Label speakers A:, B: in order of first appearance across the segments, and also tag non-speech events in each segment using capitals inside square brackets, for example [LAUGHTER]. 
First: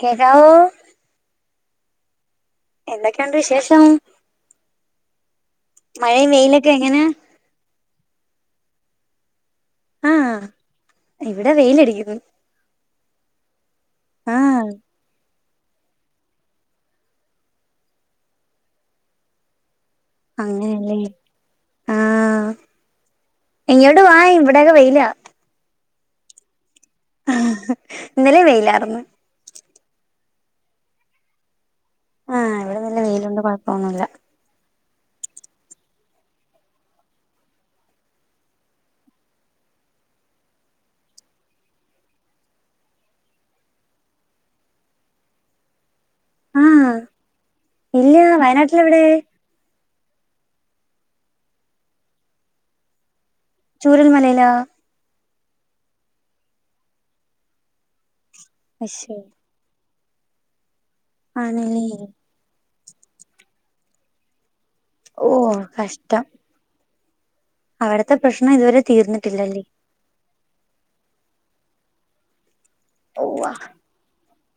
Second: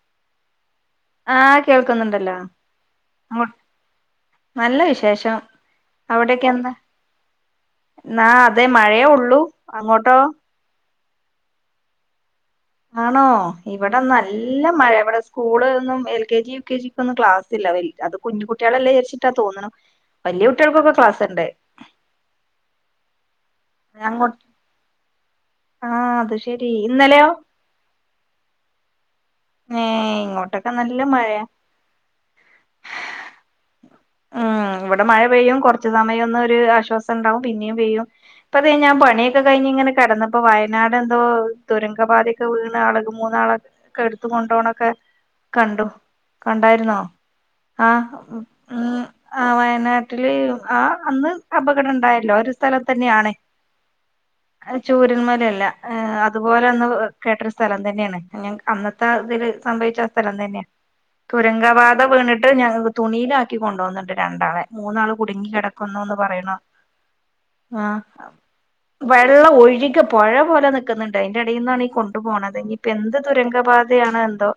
A: കേക്കാവോ?
B: ആഹ് കേൾക്കുന്നുണ്ടല്ലോ
A: എന്തൊക്കെയുണ്ട്
B: അങ്ങോ
A: വിശേഷം
B: നല്ല വിശേഷം
A: മഴയും
B: അവിടെയൊക്കെ
A: വെയിലൊക്കെ
B: എന്താ
A: എങ്ങനാ
B: ന്നാ അതെ മഴേ ഒള്ളൂ അങ്ങോട്ടോ?
A: ആഹ് ഇവിടെ വെയ്ലടിയ്ക്കുന്നു
B: ആണോ ഇവടെ നല്ല
A: ആഹ്
B: മഴെ വെടെ സ് സ്കൂള്ലൊന്നും L K G U K G ക്കാെന്നും ക്ലാസ് ഇല്ല വൽ അത് കുഞ്ഞുകുട്ട്യേളെല്ലേചാര്ച്ചിട്ടാ തോന്ന്ണു വല്ല്യ കുട്ടികൾക്കൊക്കെ
A: അങ്ങനെയല്ലേ
B: ക്ലാസ്ണ്ട്
A: ആഹ് ഇങ്ങോട്ട് വാ
B: അങ്ങോട്ട്
A: ഇവിടെയൊക്കെ വെയ്ലാ
B: ആഹ് അത് ശെരി ഇന്നെലെയോ?
A: ഇന്നെലേം വെയ്ലാർന്ന്
B: ഏഹ് ഇങ്ങോട്ടൊക്കെ നല്ല മഴയാ
A: ആഹ് ഇവിടെ നല്ല വെയിലുണ്ട് കാെഴപ്പം ഒന്നുംല്ലാ
B: ഉം ഇവട മഴ പെയ്യും കൊറച്ച്സമയം ഒന്ന് ഒര് ആശ്വാസം ഇണ്ടാവും പിന്നിം പെയ്യും ഇപ്പതേ ഞാ പണിയൊക്കെ കഴിഞ്ഞ് ഇങ്ങന കെടന്നപ്പോ വയനാട് എന്തോ ദുരങ്കപാതൊക്കെ വീണ് ആള്ക മൂന്നാള ക്ക ഇട്ത്ത് കൊണ്ടോണൊക്കെ കണ്ടു കണ്ടാര്ന്നോ ആഹ് ഉം
A: എവിടെ
B: ആഹ് വയനാട്ടില് ആ അന്ന് അപകടം ഇണ്ടായല്ലോ ഒരു സ്ഥലം തന്നെയാണ്
A: ചൂരൽ മലേലോ
B: ചൂരൽ മലയല്ല അത്പോലെ അന്ന് കേട്ടൊരു സ്ഥലം തന്നെണ് [UNINTELLIGIBLE] അന്നത്തെ
A: അശ്ശോ
B: ആ ഇതില് സംഭവിച്ച സ്ഥലം തന്നെ
A: ആണല്ലേ
B: തുരങ്കപാത വിണ് ട്ട് ഞ തുണീലാക്കി കൊണ്ടൊവ്ന്ന്ണ്ട് രണ്ടാളെ മൂന്നാള് കുട്ങ്ങി
A: ഓഹ്
B: കെടക്കുന്നൂന്ന്
A: കഷ്ടം
B: പറയ്ണ്
A: അവിടത്തെ
B: ആഹ്
A: പ്രശ്നം ഇതുവരെ
B: വെള്ളം
A: തീർന്നിട്ടില്ലല്ലേ
B: ഒഴ്കം പൊഴ പോലെ നിക്ക്ന്ന്ണ്ട് അതിന്റെ എടേണാണ് ഈ കൊണ്ടു പോണത് ഇഞ്ഞിപ്പ എന്ത്
A: ഉവ്വാ
B: ദുരങ്കപാത യാണ് എന്തോ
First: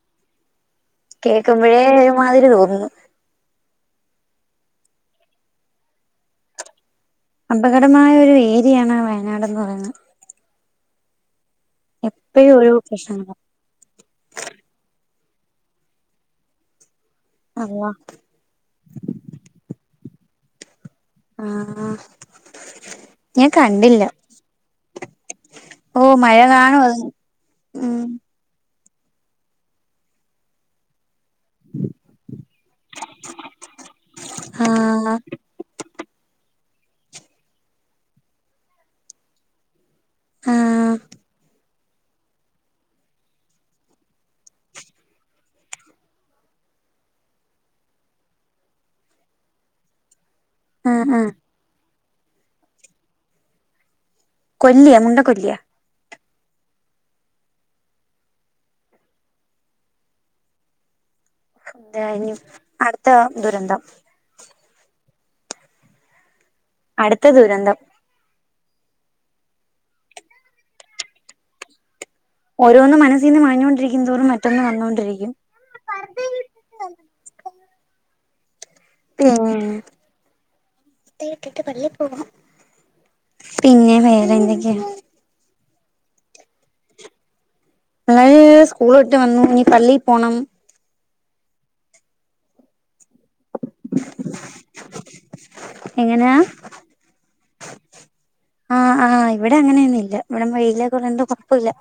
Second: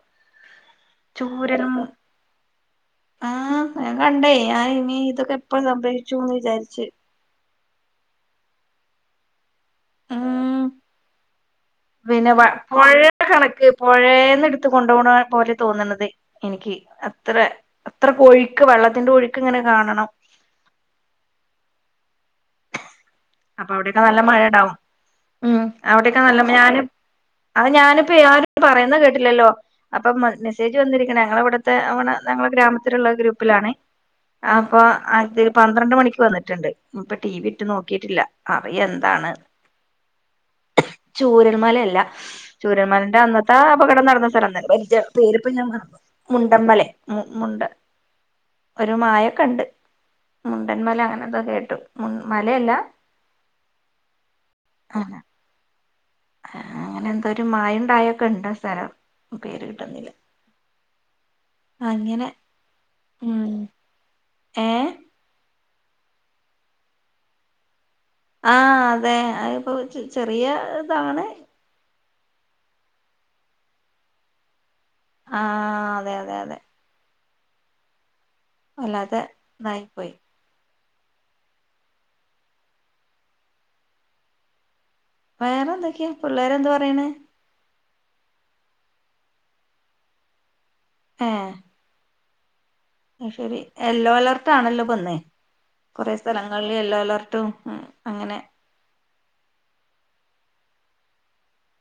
B: ചൂരലും
A: കേക്കുമ്പഴേ ഒരു മാതിരി തോന്നുന്നു
B: ആഹ് ഞാൻ കണ്ടേ ഞാൻ ഇനി ഇതൊക്കെ എപ്പ സംഭവിച്ചൂന്ന് വിചാരിച്ച്
A: അപകടമായ ഒരു ഏരിയാണ് വയനാട്ന്ന് പറയുന്ന്
B: ഉം പിന്നെ വ
A: എപ്പഴും ഓരോ
B: മഴേ
A: പ്രശ്നങ്ങളാ
B: കണക്ക് പൊഴേന്ന് ഇട്ത്ത് കൊണ്ടുപോണ പോലെ തോന്ന്ണത് എനിക്ക് അത്ര
A: അള്ളാ
B: അത്രക്ക് ഒഴ് ക്ക് വള്ളത്തിന്റെ ഒഴുക്ക് ഇങ്ങെനെ കാണണം
A: ആഹ് ഞാൻ
B: അപ്പ അവടെക്കെ
A: കണ്ടില്ല
B: നല്ല മഴ ഇണ്ടാവും ഉം
A: ഓ
B: അവിടെക്കെ
A: മഴ
B: നല്ല ഞാൻ
A: കാണോ അത്
B: അത് ഞാന്
A: ഉം
B: പ്പെ ആര് പറയുന്ന കേട്ടില്ലല്ലോ അപ്പൊ മ മെസേജ് വന്നിരിക്ക്ണ ഞങ്ങള ഇവ്ട്ത്തെ അവട ഞങ്ങളെ ഗ്രാമത്തില്ള്ള ഗ്രൂപ്പിലാണ് ആപ്പോ
A: ആഹ്
B: അതി പന്ത്രണ്ട് മണിക്ക് വന്ന്ട്ട്ണ്ട് ഇപ്പ ടി വി ഇട്ട് നോക്കിട്ടില്ല അറിയ എന്താണ്
A: ആഹ്
B: ചൂരൽ മലല്ല ചൂരൽ മലന്റെ അന്നത്തെ ആ അപകടം നടന്ന സ്ഥലം തന്നേ പേരിപ്പ ഞാ മറന്നു മുണ്ടമ്മലെ മു മുണ്ട ഒരു മായൊക്ക ണ്ട് മുണ്ടൻമല
A: ആഹ് ആഹ്
B: അങ്ങനെന്തോ കേട്ടും മു മലയല്ലാ
A: കൊല്ല്യ മുണ്ട കൊല്ല്യ
B: ആഹ് അങ്ങനെന്തോ ഒരു മായും ണ്ടായൊക്കെണ്ട് ആസ്ഥലം പേര് കിട്ടുന്നില്ല അങ്ങനെ
A: എന്തായിനു അട്ത്താ
B: ഉം
A: ദുരന്തം
B: ഏഹ്
A: അട്ത്ത ദുരന്തം
B: ആഹ് അതെ അഅ് ഇപ്പോ ചെ ചെറിയതാണ്
A: ഓരോന്ന് മനസ്സീന്ന് മാഞ്ഞോണ്ടിരിക്കുന്തോറും മറ്റൊന്ന് വന്നോണ്ടിരി
B: ആഹ് അതെ അതെ അതെ വല്ലാതെ
A: ഏങ്ങനെ
B: ഇതായി പോയി
A: [UNINTELLIGIBLE] ഇട്ട്ട്ട് പള്ളി പോവണം പിന്നെ വേറ എന്തക്കെ
B: വേറ എന്തൊക്കെ പിള്ളേര് എന്ത് പറിണ്
A: പിള്ളേര് സ്കൂള് വിട്ട് വന്ന് ഇനി പള്ളീപോണം
B: ഏഹ് അത് ശെരി യെല്ലോ അലർട്ടാണല്ലോ ഇപ്പന്ന് കൊറേ
A: എങ്ങനാ
B: സ്ഥലങ്ങളില് യെല്ലോ അലർട്ടും അങ്ങനെ
A: ആഹ് ആഹ് ഇവിടെ അങ്ങനെയൊന്നും ഇല്ല ഇവിടെ വെയിലൊക്കെ ഉള്ളോണ്ട് കൊഴപ്പുല്ല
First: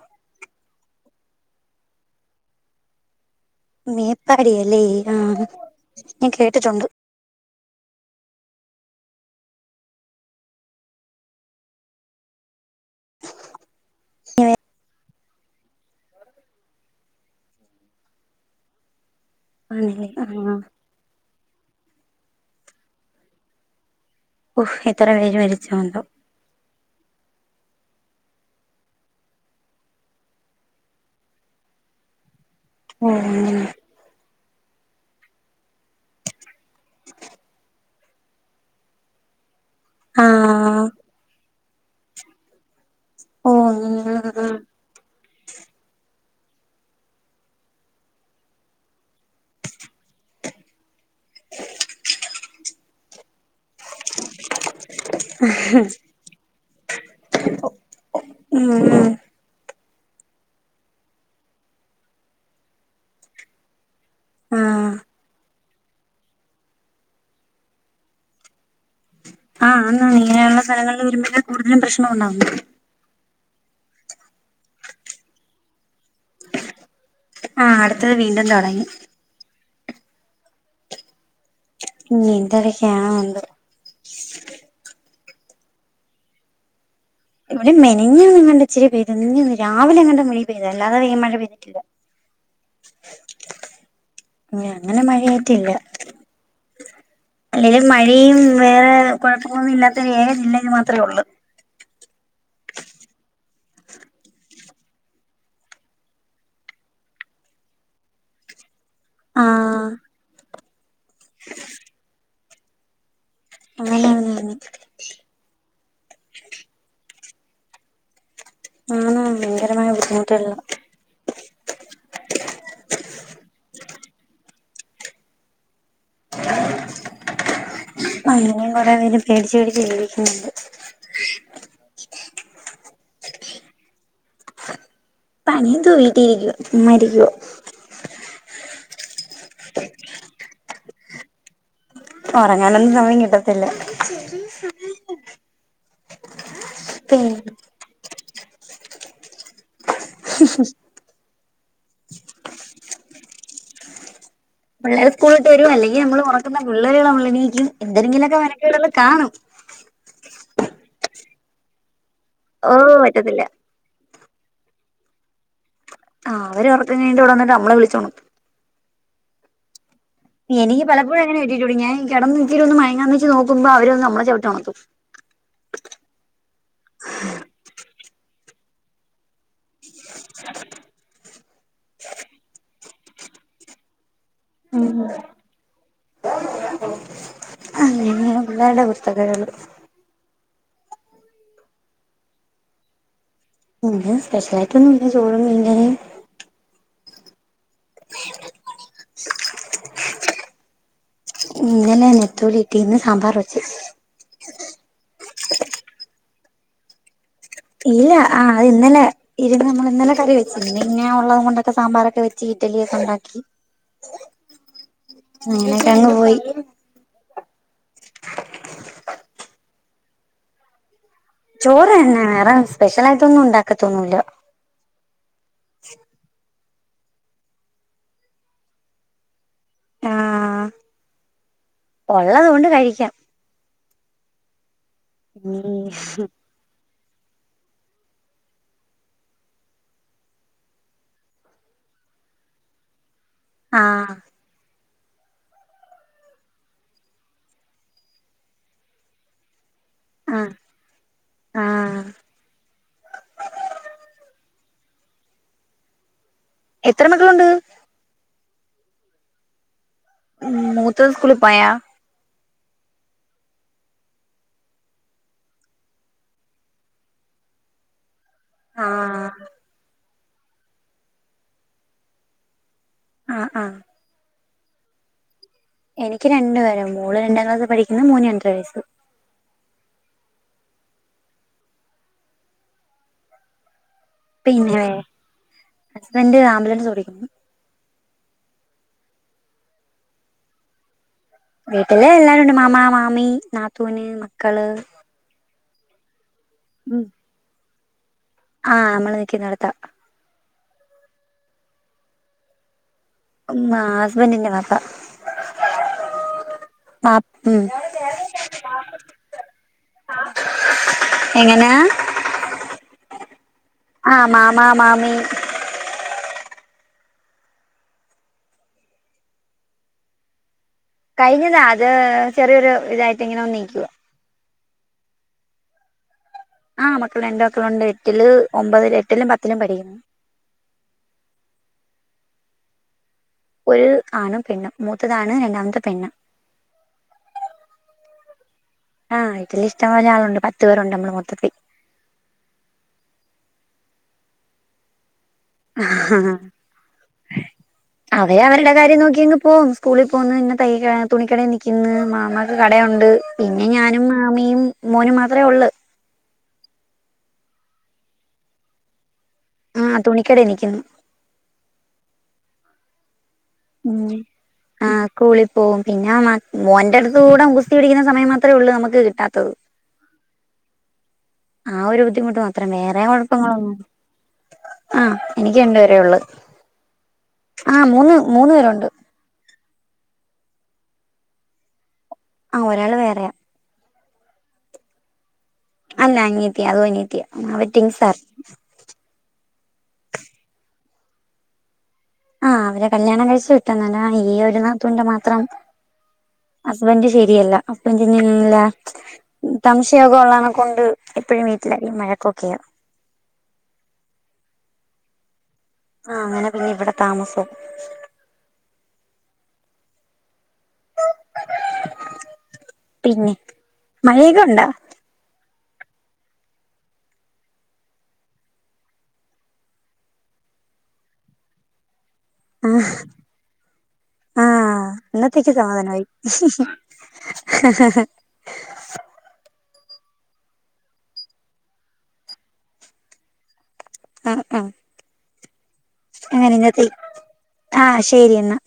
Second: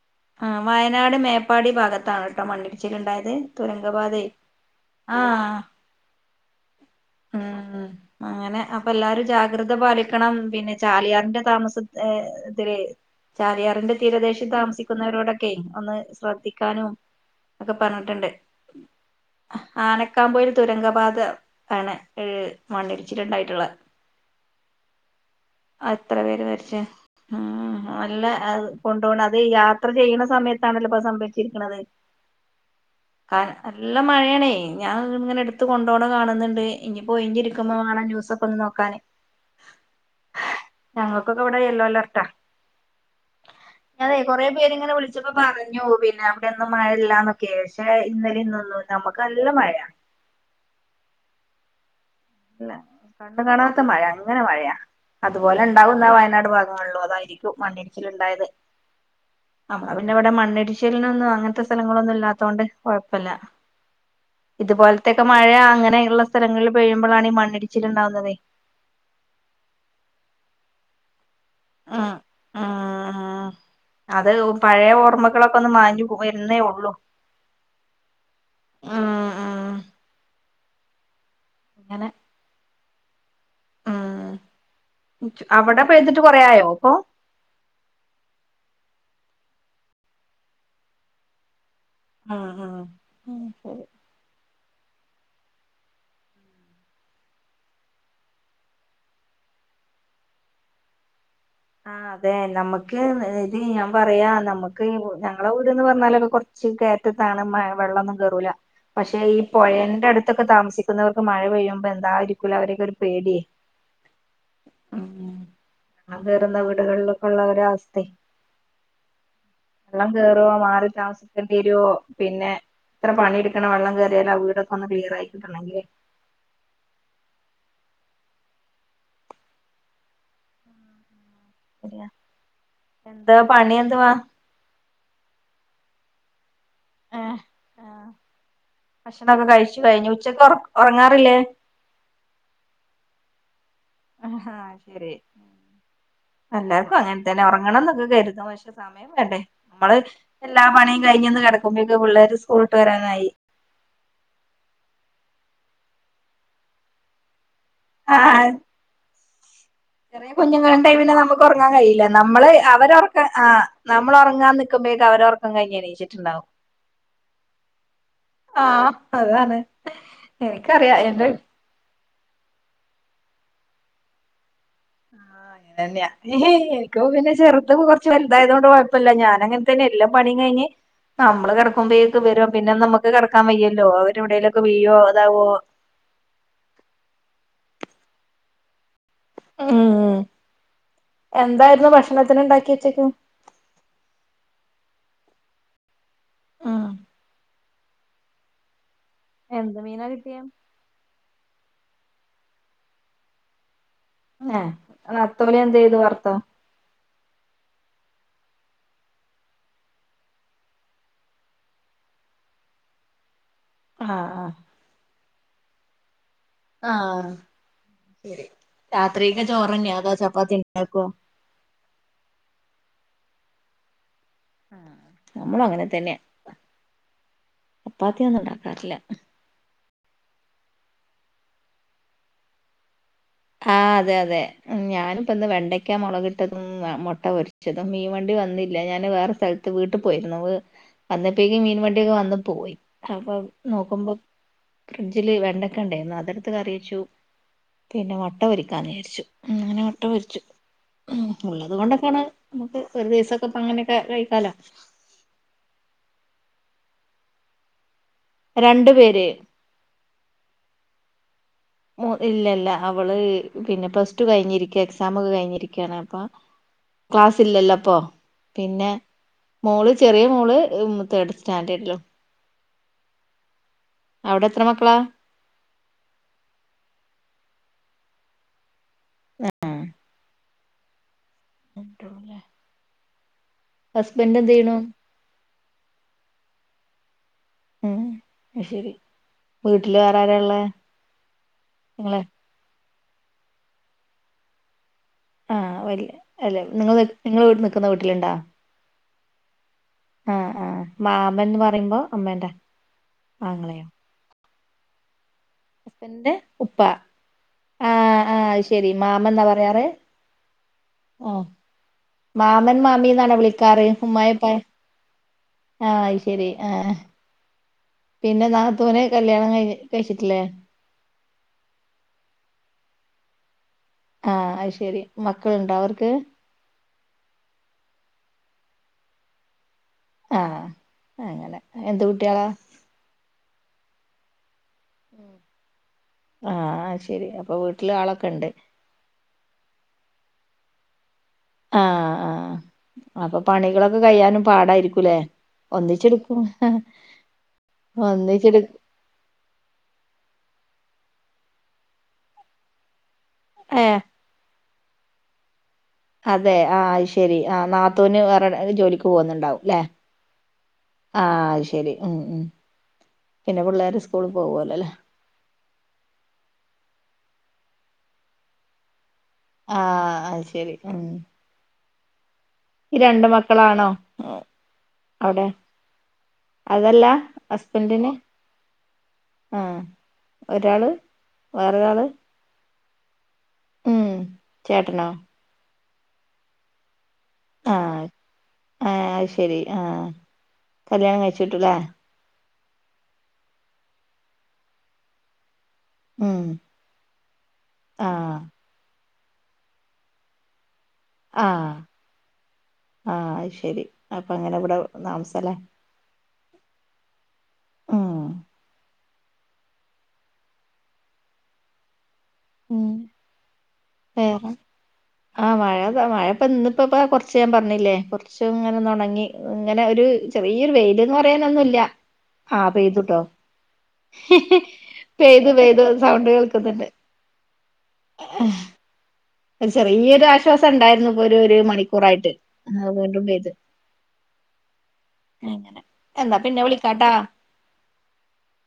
B: ആഹ് വയനാട് മേപ്പാടി ഭാഗത്താണ് ട്ടോ മണ്ണിടിച്ചൽ ഇണ്ടായത്
A: മേപ്പാടി അല്ലേ ആഹ് ഞാ കേട്ടിട്ടുണ്ട്
B: ഉം അങ്ങനെ അപ്പ എല്ലാരും ജാഗ്രത പാലിക്കണം പിന്നെ ചാലിയാറിന്റെ താമസ ഏഹ് എന്ത്ച്ചാല് ചാലിയാറിന്റെ തീരദേശം താമസിക്കുന്നവരോടൊ ക്കെയ് ഒന്ന് ശ്രദ്ധിക്കാനും ഒക്കെ പറഞ്ഞിട്ട്ണ്ട്
A: ആണല്ലേ
B: ആനക്കാമ്പൊയിൽ
A: ആഹ്
B: തുരങ്കപാത ആണ് ഈ മണ്ണിടിച്ചില്ണ്ടായിട്ട്ള്ള
A: ഉഹ് എത്ര പേര് മരിച്ചോ എന്തോ
B: എത്ര പേര് മരിച്ച് ഉം ഓല്ലെ അത് കൊണ്ടോണ അതെയ് യാത്ര ചെയ്യ്ണ സമയത്താണല്ലോ പ്പൊ അത് സംഭവിച്ചിരിക്ക്ണത്
A: ഓ അങ്ങനെ
B: കാര്ണം നല്ല മഴാണെയ് ഞാൻ ഇങ്ങനെ ഇട്ത്ത് കൊണ്ടോണെഹ് കാണ്ന്ന് ണ്ട് ഇഞ് പ്പൊ ഒയിഞ്ഞിരിക്കുമ്പം മാണം ന്യൂസൊക്കെ ഒന്ന് നോക്കാന്
A: ആഹ്
B: ഞങ്ങക്കൊക്കെ ഇവടെ യെല്ലോ അലർട്ടാ
A: ഓ അങ്ങനെ
B: ഞാനെയ് കൊറേ പേര് ഇങ്ങനെ വിൾ ച്ചപ്പൊ പറഞ്ഞു പിന്നെ അവ്ടെ ഒന്നും മഴല്ലാന്നൊക്കെയ് പക്ഷെ ഇന്നലെ ഇന്നൊന്നും നമ്മുക്ക് നല്ല മഴയാ
A: [INAUDIBLE]
B: നല്ല കണ്ണ് കാണാത്ത മഴ അങ്ങനെ മഴയാ അത്പോലെ ഇണ്ടാവും ന്നാ വയനാട് ഭാഗങ്ങളിലും അതായിരിക്കും മണ്ണിടിച്ചിൽ ഇണ്ടായത്
A: ഉം ഉം
B: നമ്മളെ പിന്നെ ഇവടെ മണ്ണിടിച്ചിലിനൊന്നും അങ്ങൻത്തെ സ്ഥലങ്ങളൊന്നും ഇല്ലാത്തോണ്ട് കൊഴപ്പല്ല
A: ആഹ്
B: ഇതുപോലത്തൊക്കെ മഴ അങ്ങനെയ്ള്ള സ്ഥലങ്ങൾള് പെയ്യുമ്പഴാണ് ഈ മണ്ണിടിച്ചിൽ ഇണ്ടാവുന്നതേ
A: ആഹ് ആന്ന് അങ്ങനെയുള്ള സ്ഥലങ്ങൾള് ഒരു വിധം കൂടുതലും പ്രശ്നം ഉണ്ടാവുന്നേ
B: ആഹ് അതായത് പഴേ ഓർമ്മകളൊക്കെ ഒന്ന് മാഞ്ഞു പോയി വരുന്നേ ഒള്ളു
A: ആഹ് അടുത്തത് വീണ്ടും തൊടങ്ങി
B: ഉം ഉം ഇങ്ങനെ
A: ഇനി എന്തെരെക്കെ ആണോ എന്തോ
B: ആഹ് അവടെ പെയ്തിട്ട് കൊറേ ആയോ ഇപ്പൊ
A: ഇവടിം മെനഞ്ഞാന്ന് എങ്ങാണ്ടോ ഇച്ചിരി പെയ്തു മിനിഞ്ഞാന്ന് രാവിലെ എങ്ങാട്ട് മഴയ് പെയ്തതാ അല്ലാതെ മഴ പെയ്തിട്ടില്ല
B: ആഹ് ആഹ്
A: ഇഞ്ഞ് അങ്ങനെ മഴയാറ്റില്ല അല്ലെങ്കിലും മഴയും വേറെ കൊഴപ്പങ്ങളൊന്നും ഇല്ലാത്ത ഏക ജില്ല ഇതു മാത്രേ ഒള്ള്
B: ആഹ് അതെ നമ്മുക്ക് ഇത് ഞാൻ പറയാ നമുക്ക് ഞങ്ങടെ വീട്ന്ന് പറഞ്ഞാലൊക്കെ കൊറ ച്ച് കേറ്റത്താണ് മഴവെള്ളൊന്നും കേറൂല്ല പക്ഷെ ഈ
A: ആഹ്
B: പൊഴന്റെ അട്ത്തൊക്കെ താമസിക്കുന്നവർക്ക് മഴ പെയ്യുമ്പോ എന്താരി ക്കുലെ അവരെയൊക്കെ ഒരു പേടിയെയ്
A: ആണ് ആണ് ആണ്
B: ആണ് വെര്ന്ന വീടുകളിലൊക്ക ഉള്ള ഒര് അവസ്ഥേയ്
A: ആണ് ഭയങ്കരമായ
B: വെള്ളം കേറോ
A: ബുദ്ധിമുട്ടുള്ള
B: മാറി താമസി ക്കെണ്ടിയെരോ പിന്നെ എത്ര പണി ഇട്ക്കണം വെള്ളം കേറിയാല് ആ വീടൊക്കെ ഒന്ന് ക്ലിയർ ആയിക്കിട്ടണെങ്കില്
A: അങ്ങനെയും കൊറേ പേര് പേടിച്ച് പേടിച്ച് ജീവിക്കുന്നുണ്ട്
B: ശെരിയാ എന്താ പണി എന്തുവാ
A: പണിയെന്തുവാ വീട്ടി ഇരിക്കുവാ ചുമ്മാ ഇരിക്കുവാ
B: ഏഹ് ആഹ് ഭക്ഷണൊക്കെ കഴിച്ചു കഴിഞ്ഞു ഉച്ചക്ക്ഒറക് ഒറങ്ങാറില്ലേ
A: ഒറങ്ങാനൊന്നും സമയം കിട്ടത്തില്ല
B: ആഹ് ഹാ അയ്ശരി എല്ലാർക്കും
A: പിന്നെ
B: അങ്ങൻത്തെന്നെ ഒറങ്ങണംന്നൊക്കെ കെര്തും പക്ഷേ ക്ഷേ സമയം വേണ്ടേ നമ്മള് എല്ലാ പണിയും കഴിഞ്ഞൊന്ന് കെടക്കുമ്പഴേക്കും പിള്ളേര് സ്കൂൾട്ട് വെരാനായി
A: പിള്ളേര് സ്കൂൾ വിട്ട് വെരേ അല്ലെങ്കി നമ്മള് ഉറക്കുന്ന പിള്ളേരുകള് തമ്മില് എണീക്കും
B: ആ
A: എന്തെരിങ്കിലൊക്കെ മെനക്കേടുകള് കാണും
B: ചെറിയ കുഞ്ഞുങ്ങളുണ്ടെങ്കി പിന്നെ നമുക്കൊറങ്ങാൻ കഴയില്ല നമ്മള്
A: ഓഹ്
B: അവരൊറക്ക
A: പറ്റത്തില്ല
B: ആഹ് നമ്മളൊറങ്ങാൻ നിക്കുമ്പയേക്കും അവരൊറക്കം കഴിഞ് എണീച്ച്
A: ആ അവരൊറക്കം കഴിഞ്ഞിട്ട് ഇവടെ വന്ന്ട്ട് നമ്മളെ വിളിച്ചൊണർത്തും
B: ആഹ് അതാണ്
A: എനിക്ക്
B: എനിക്കറിയാം
A: പലപ്പോഴും
B: എന്റെ
A: അങ്ങനെ കിട്ടിയിട്ടുണ്ട് ഞാൻ കെടന്നിച്ചിരിയൊന്ന് മയങ്ങാന്നു വെച്ച് നോക്കുമ്പോ അവര് വന്ന് നമ്മളെ ചവിട്ടിയൊണർത്തും [INAUDIBLE]
B: അതന്ന്യ എനിക്ക്പ്പൊ പിന്നെ ചെറുത്പ്പൊ കൊറച്ച് വലുതായത്കൊണ്ട് കൊഴപ്പല്ല ഞാനങ്ങനത്തന്നെ എല്ലും പണീം കഴിഞ്ഞ് നമ്മള് കെടക്കുമ്പയേക്കും വരും പിന്നെ നമുക്ക് കെടക്കാൻ വയ്യല്ലോ? അവരെവ്ടേ ലൊക്കെ വീയോ, ഇതാവോ
A: അങ്ങനെ ഒരുപാട് അവസ്ഥകള്
B: ഉം എന്തായിരുന്നു ഭക്ഷണത്തിന്ണ്ടാക്കിയെ ഉച്ചക്ക്?
A: ഇന്ന് സ്പെഷ്യലായിയിട്ടൊന്നുംല്ല ചോറും, മീൻകറിയും
B: എന്ത് മീനാ കിട്ടിയെ?
A: ഇന്നലെ നെത്തോലി കിട്ടി ഇന്ന് സാമ്പാർ വെച്ച്
B: ഏഹ് ആ നത്തോലിയെന്ത് ചെയ്ത് വറ്ത്തോ?
A: ഇല്ല ആ അത് ഇന്നലെ ഇരുന്നമ്മള് ഇന്നലെ കറി വെച്ചിരുന്നു പിന്നെയുള്ളത് കൊണ്ടൊക്കെ സാമ്പാറൊക്കെ വെച്ച് ഇഡ്ഡലിയൊക്കെ ഉണ്ടാക്കി
B: ആഹ് ആ
A: ഉം അങ്ങനെയൊക്കെയങ്ങ് പോയി
B: ആഹ് അഹ്ശരി രാത്രിയെക്ക് ചോറന്യ അതോ ചപ്പാത്തിണ്ടാക്കോ?
A: ചോറ് തന്നെ വേറെ സ്പെഷ്യലായിട്ടൊന്നും ഉണ്ടാക്കത്തൊന്നൂല്ല
B: നമ്മളും അങ്ങനെ തന്നെ ചപ്പാത്തിയൊന്നും ഉണ്ടാക്കാറില്ല
A: ആഹ് ഒള്ളത് കൊണ്ട് കഴിക്കാം
B: ആഹ് അതെ അതെ ഞാനിപ്പയിന്ന് വെണ്ടയ്ക്കാ മൊളകിട്ടത് ഉം മൊട്ട പൊരിച്ചതും, മീൻ വണ്ടി വന്നില്ല ഞാന് വേറെ സ്ഥലത്ത് വീട്ടി പോയിരുന്നു വന്നപ്പേയ്ക്കും മീൻ വണ്ടിയൊക്കെ വന്ന് പോയി അപ്പൊ
A: ആ
B: നോക്കുമ്പം ഫ്രിഡ്ജില് വെണ്ടയ്ക്കണ്ടായിന്നു അതെടുത്ത് കറിവെച്ചു പിന്നെ മൊട്ട പൊരിക്കാന്ന് വിചാരിച്ചു ഉം അങ്ങനെ മൊട്ട
A: ആ
B: പൊരിച്ചു ഉം
A: ആ
B: ഉള്ളത് കൊണ്ടക്കാണ് നമുക്ക് ഒരു ദിവസൊക്കെ ഇപ്പൊ അങ്ങനെയൊക്കെ കഴിക്കാലോ
A: എത്ര മക്കളുണ്ട്?
B: രണ്ടു പേര്
A: ഉം മൂത്തത് സ്കൂളി പോയാ?
B: മൂ ഇല്ലല്ല അവള് പിന്നെ പ്ലസ് ടു കഴിഞ്ഞിരിക്ക എക്സാമൊകെ കഴിഞ്ഞിരിക്ക്യാണ് അപ്പൊ ക്ലാസ്സില്ലല്ലോ? അപ്പൊ
A: ആ
B: പിന്നെ മോള് ചെറിയ മോള് തേഡ് സ്റ്റാൻഡേഡ്ലും
A: ആഹ് ആഹ്
B: അവ്ടെത്ര മക്കളാ?
A: എനിക്ക് രണ്ടു പേര് മോള് രണ്ടാം ക്ലാസ്സി പഠിക്കുന്നു മോന് രണ്ടര വയസ്സ്.
B: ആഹ് രണ്ട് കുട്ടികള് ല്ലേ?
A: പിന്നെ ഹസ്ബൻഡ് ആംബുലൻസോടിക്കുന്നു.
B: ഉം അഹ്ശരി വീട്ടില് വേറാരാള്ളേ?
A: വീട്ടിലെല്ലാരുണ്ട് മാമാ, മാമി, നാത്തൂന്, മക്കള്
B: ആഹ് വല്യ അല്ലെ
A: ഉം
B: നിങ്ങള് നിങ്ങള് നിക്കുന്ന വീട്ടില്ണ്ടോ?
A: ആഹ് നമ്മള് നിക്കുന്നെട്ത്താ.
B: ആ ആ മാമനെന്നു പറയുമ്പോ അമ്മേന്റെ
A: ഉം
B: ആങ്ങളെയോ
A: ഹസ്ബന്റിന്റെ വാപ്പ
B: എന്റെ ഉപ്പ
A: വാ ഉം
B: ആ ആ അത് ശെരി മാമൻന്നാ പറയാറ്
A: ആഹ
B: ഉം മാമൻ മാമീന്നാണ് വിളിക്കാറ്
A: ആഹ്
B: ഉമ്മായേം ഉപ്പായേം
A: മാമാ മാമി
B: ആ അത് ശരി ആ പിന്നെ നാത്തൂന് കല്യാണം കഴിഞ്ഞി കഴിച്ചട്ടില്ലേ
A: കഴിഞ്ഞതാ അത് ചെറിയൊരു ഇതായിട്ട് ഇങ്ങനെ വന്ന് നിക്കുവാ
B: ആ അത് ശെരി മക്കളുണ്ടോ അവർക്ക്
A: ആ മക്കളുണ്ട് മക്കളുണ്ട് എട്ടില് ഒമ്പത് എട്ടിലും പത്തിലും പഠിക്കുന്നു
B: ആ അങ്ങനെ എന്ത് കുട്ടിളാ
A: ഒരു ആണ്ണും പെണ്ണും മൂത്തതാണ് രണ്ടാമത്തെ പെണ്ണ്
B: ആ അത് ശെരി അപ്പൊ വീട്ടില് ആളൊക്കിണ്ട്
A: ആ വീട്ടില് ഇഷ്ടംപോലെ ആളുണ്ട് പത്ത് പേരുണ്ട് നമ്മള് മൊത്തത്തി
B: ആ ആഹ് അപ്പൊ പണികളൊക്കെ കഴിയാനും പാടായിരിക്കൂലേ ഒന്നിച്ചെടുക്കും
A: അവര് അവരുടെ
B: ഒന്നിച്ചെടുക്കും
A: കാര്യം നോക്കിന്ന് ഓ സ്കൂളിൽ പോന്നു പിന്നെ തൈകുന്നു തുണിക്കടയിൽ നിൽക്കുന്നു മാമാക്ക് കടയുണ്ട് പിന്നെ
B: ഏഹ്
A: ഞാനും മാമിയും മോനും മാത്രയേ ഒള്ളൂ
B: അതെ ആ അത് ശരി ആ നാത്തൂന് വേറെ എവടെ ജോലിക്ക് പോകുന്നുണ്ടാവും
A: ആ തുണിക്കടെ നിക്കുന്നു.
B: ആ അത് ശരി ഉം ഉം പിന്നെ പിള്ളേര് സ്കൂളിൽ പോവോല്ലേ അല്ലേ
A: സ്കൂളിൽ പോകും പിന്നെ മോന്റെടുത്ത് കൂടെ ഗുസ്തി പിടിക്കുന്ന സമയം മാത്രമേ ഉള്ളൂ നമുക്ക് കിട്ടാത്തത്
B: ആ അത് ശെരി ഉം
A: ആ ഒരു ബുദ്ധിമുട്ട് മാത്രം
B: ഈ
A: വേറെ
B: രണ്ട്
A: കൊഴപ്പങ്ങളൊന്നുല്ല
B: മക്കളാണോ
A: ആ
B: അവിടെ
A: എനിക്ക് രണ്ടുപേരെ ഒള്ളു
B: അതല്ല
A: ആ മൂന്ന് മൂന്ന് പേരുണ്ട്
B: ആ ഒരാള് വേറൊരാള്
A: ആ ഒരാള് വേറെയാ
B: ഉം ചേട്ടനൊ
A: അല്ല അനിയത്തിയ അതും അനിയത്തിയ
B: അ ആ അത് ശരി ആ കല്യാണം കഴിച്ട്ടൂലെ
A: ആ അവരെ കല്യാണം കഴിച്ചു വിട്ടു അങ്ങനെ ഈ ഒരു നാത്തൂന്റെ മാത്രം
B: ഉം
A: ഹസ്ബൻഡ് ശരിയല്ല ഹസ്ബന്റ്
B: ആഹ്
A: [UNINTELLIGIBLE] സംശയൊക്കെ ഉള്ളകണക്കു ഉണ്ട് എപ്പഴും വീട്ടിലു വഴക്കൊക്കെയാ
B: ആ അത് ശരി അപ്പ അങ്ങനെ ഇവിടെ താമസല്ലേ
A: ആ അങ്ങനെ പിന്നെ ഇവിടെ താമസം
B: ഉം ഉം
A: പിന്നെ മഴയൊക്കുണ്ടാ
B: ആ മഴ മഴ ഇന്നുപും കുറച്ചു ഞാൻ പറഞ്ഞില്ലേ കുറച്ചു ഇങ്ങനെ ഒന്ന് ഒണങ്ങി ഇങ്ങനെ ഒരു ചെറിയൊരു വെയിലൊന്നു പറയുനൊന്നൂല്ല ആ പെയ്തുട്ടോ
A: ആഹ്
B: പെയ്ത്
A: ഇന്നത്തേക്ക്
B: പെയ്ത്
A: സമാധാനമായി.
B: സൗണ്ട് കേൾക്കുന്നുണ്ട്
A: [INAUDIBLE]
B: ചെറിയാ ഒര് ആശ്വാസം ഒണ്ടായിര്ന്നു ഇപ്പൊ ഒര് ഒര് മണിക്കൂറായിട്ട് ആഹ് വിണ്ടും പെയ്യ്തു
A: ആഹ് ആഹ്
B: അങ്ങനെ എന്നാ
A: അങ്ങനെ
B: പിന്നെ
A: ങ്ങനെ എത്തി
B: വിളിക്കാട്ടാ
A: ആഹ് ശെരി എന്നാ